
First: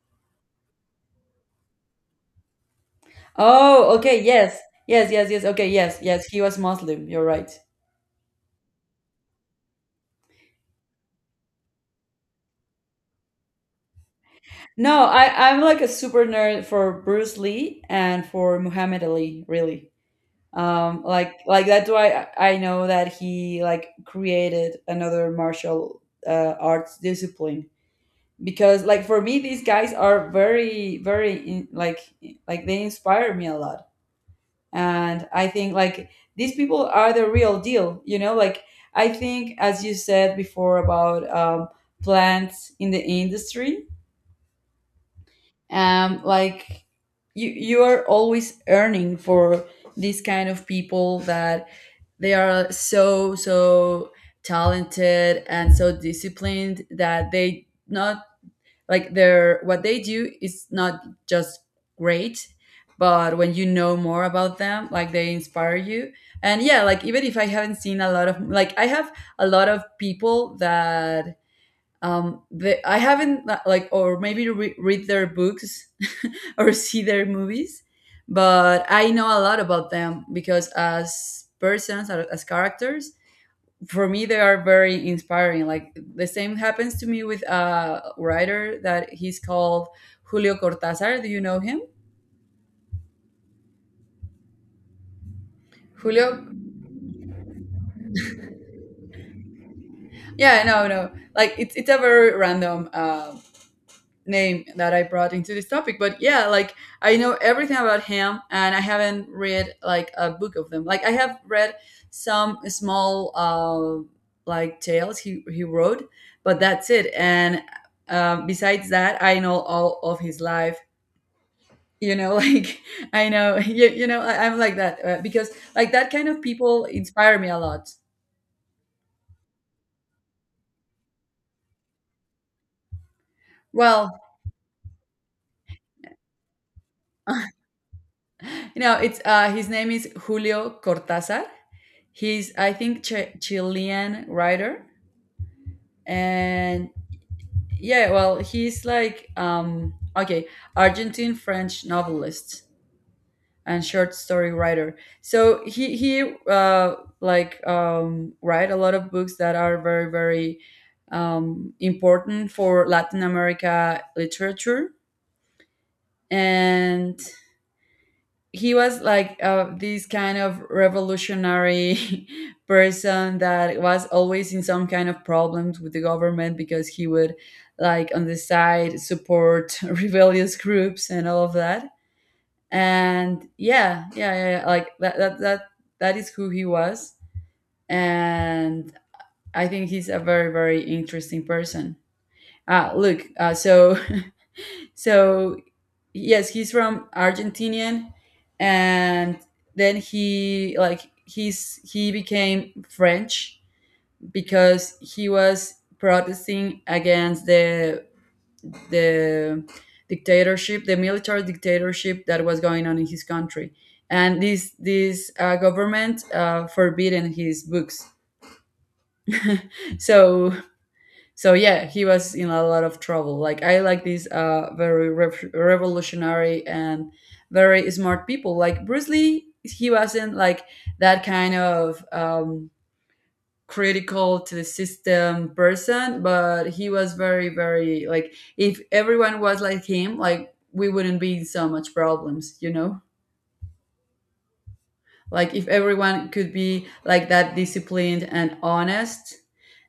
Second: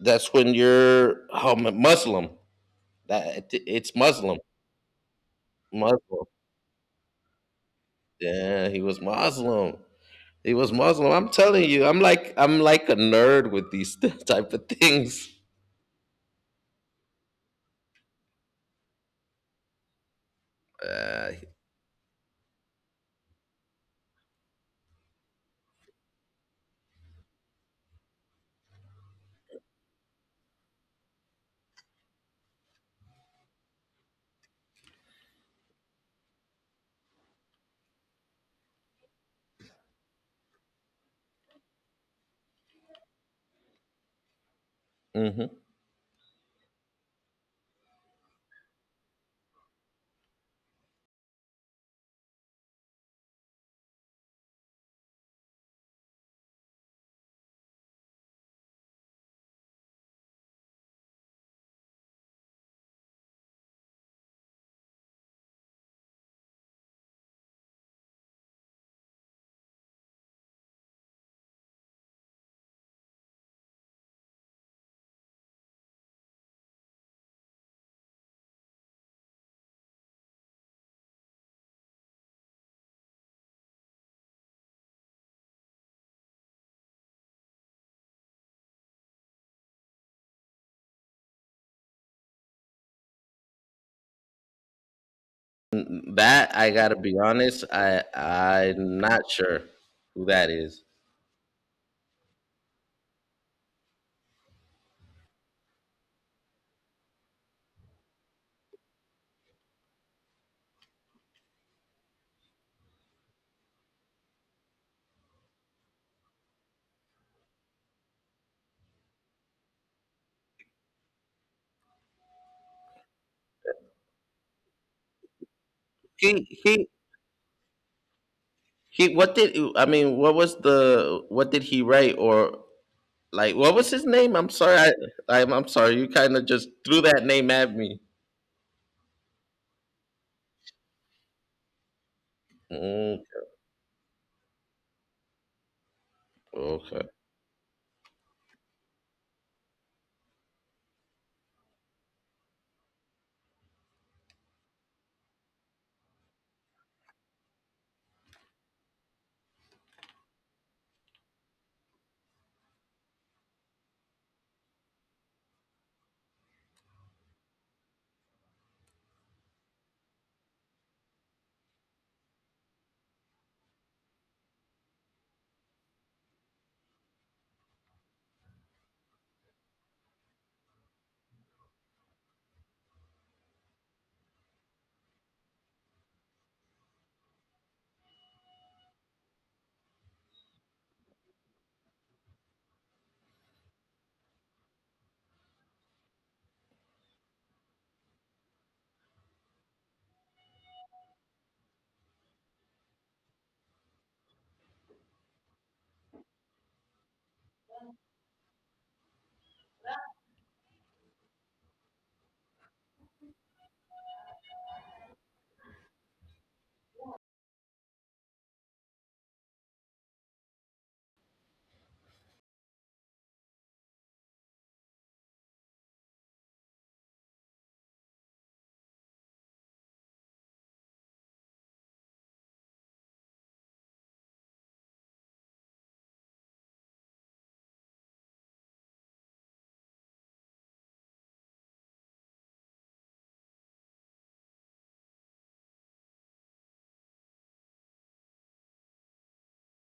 [SPEAKER 1] that's when you're, oh, Muslim. That it's
[SPEAKER 2] Oh, okay,
[SPEAKER 1] Muslim.
[SPEAKER 2] yes. Yes, yes, yes. Okay, yes, yes.
[SPEAKER 1] Muslim.
[SPEAKER 2] He was Muslim. You're right.
[SPEAKER 1] Yeah, he was Muslim. He was Muslim. I'm telling you, I'm like a nerd with these [laughs] type of
[SPEAKER 2] No,
[SPEAKER 1] things.
[SPEAKER 2] I, I'm like a super nerd for Bruce Lee and for Muhammad Ali, really.
[SPEAKER 1] Uh,
[SPEAKER 2] Like that's why I know that he like created another martial arts discipline because like for me these guys are very very in, like they inspire me a lot. And I think like these people are the real deal, you know, like I think as you said before about plants in the industry,
[SPEAKER 1] mhm.
[SPEAKER 2] like you are always earning for these kind of people that they are so so talented and so disciplined that they not like their what they do is not just great, but when you know more about them like they inspire you. And yeah, like even if I haven't seen a lot of, like, I have a lot of people that they, I haven't like or maybe read their books [laughs] or see their movies, but I know a lot about them because as persons or as characters for me they are very inspiring. Like the same happens to me with a writer that he's called Julio Cortázar, do you know him? Julio.
[SPEAKER 1] That, I gotta be honest, I'm not sure who that
[SPEAKER 2] Yeah,
[SPEAKER 1] is.
[SPEAKER 2] no no, like it's a very random name that I brought into this topic, but yeah, like I know everything about him and I haven't read like a book of them, like I have read some small like tales he wrote, but that's it. And besides that I know all of his life, you know, [laughs] like I know you, you know I, I'm like that because like that kind of people
[SPEAKER 1] He
[SPEAKER 2] inspire me a lot.
[SPEAKER 1] he. What did I mean? What was the, what did he write? Or, like, what was his
[SPEAKER 2] Well,
[SPEAKER 1] name? I'm sorry. I'm sorry. You kind of just threw that name at me.
[SPEAKER 2] you know, it's his name is Julio Cortazar. He's, I think,
[SPEAKER 1] Mm,
[SPEAKER 2] Chilean writer, and
[SPEAKER 1] okay.
[SPEAKER 2] yeah, well he's like okay, Argentine French novelist and short story writer. So he like write a lot of books that are very very important for Latin America literature, and he was like this kind of revolutionary [laughs] person that was always in some kind of problems with the government because he would like on the side support [laughs] rebellious groups and all of that. And that is who he was, and I think he's a very, very interesting person. Ah, look, so, [laughs] so yes, he's from Argentinian, and then he like he's he became French because he was protesting against the dictatorship, the military dictatorship that was going on in his country. And this government forbidden his books. So so yeah, he was in a lot of trouble. Like I like these very revolutionary and very smart people. Like Bruce Lee, he wasn't like that kind of critical to the system person, but he was very very like if everyone was like him like we wouldn't be in so much problems, you know, like if everyone could be like that, disciplined and honest,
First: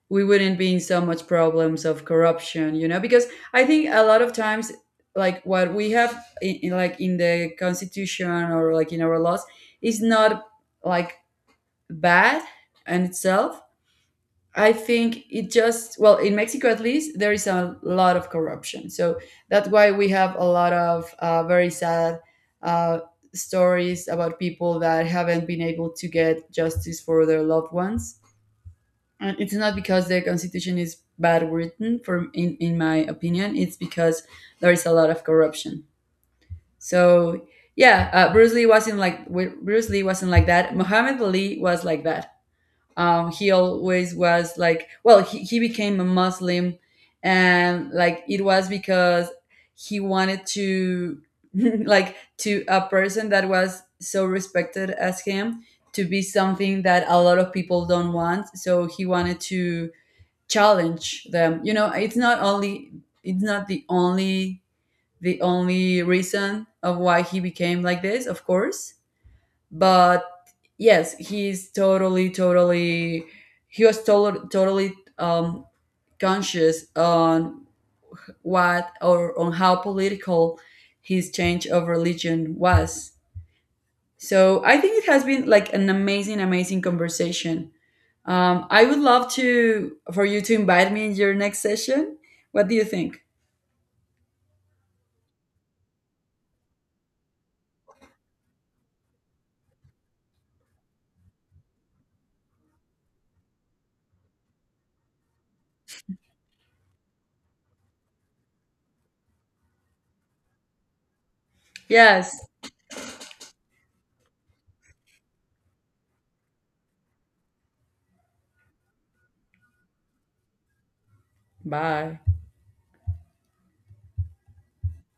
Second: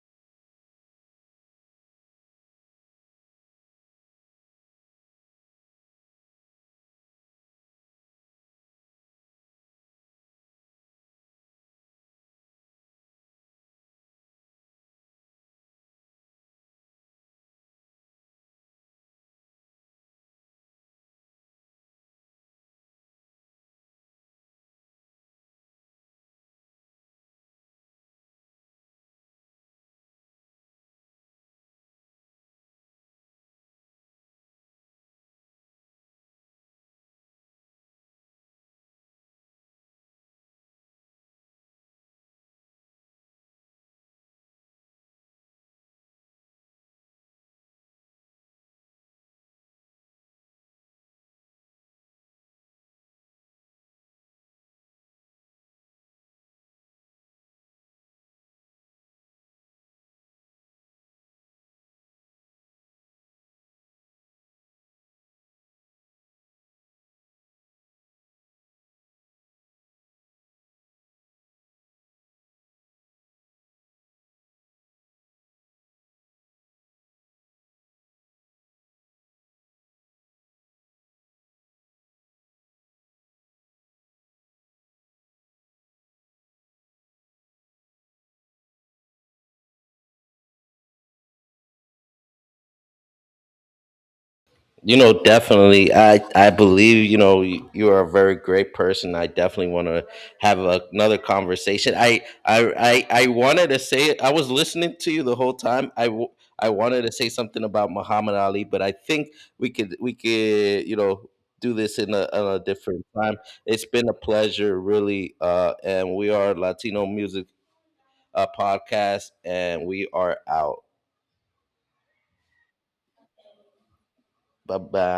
[SPEAKER 2] we wouldn't be in so much problems of corruption, you know, because I think a lot of times like what we have in like in the constitution or like in our laws is not like bad in itself. I think it just, well, in Mexico at least, there is a lot of corruption. So that's why we have a lot of very sad uh, stories about people that haven't been able to get justice for their loved ones. And it's not because the constitution is bad written, for in my opinion, it's because there is a lot of corruption. So yeah, Bruce Lee wasn't like Bruce Lee wasn't like that. Muhammad Ali was like that, he always was like, well, he became a Muslim, and like it was because he wanted to [laughs] like to a person that was so respected as him to be something that a lot of people don't want, so he wanted to challenge them, you know, it's not only it's not the only the only reason of why he became like this, of course, but yes, he's totally totally he was totally totally conscious on what or on how political his change of religion was. So I think it has been like an amazing amazing conversation. I would love to for you to invite me in your next session, what do you think?
[SPEAKER 1] You know, definitely. I believe, you know, you are a very great person. I definitely want to have a, another conversation. I wanted to say it. I was listening to you the whole time. I wanted to say something about Muhammad Ali, but I think we could, you know, do this in a,
[SPEAKER 2] Yes.
[SPEAKER 1] on a different time. It's been a pleasure, really. And we are Latino music, podcast, and we are out.
[SPEAKER 2] Bye.
[SPEAKER 1] Bye bye.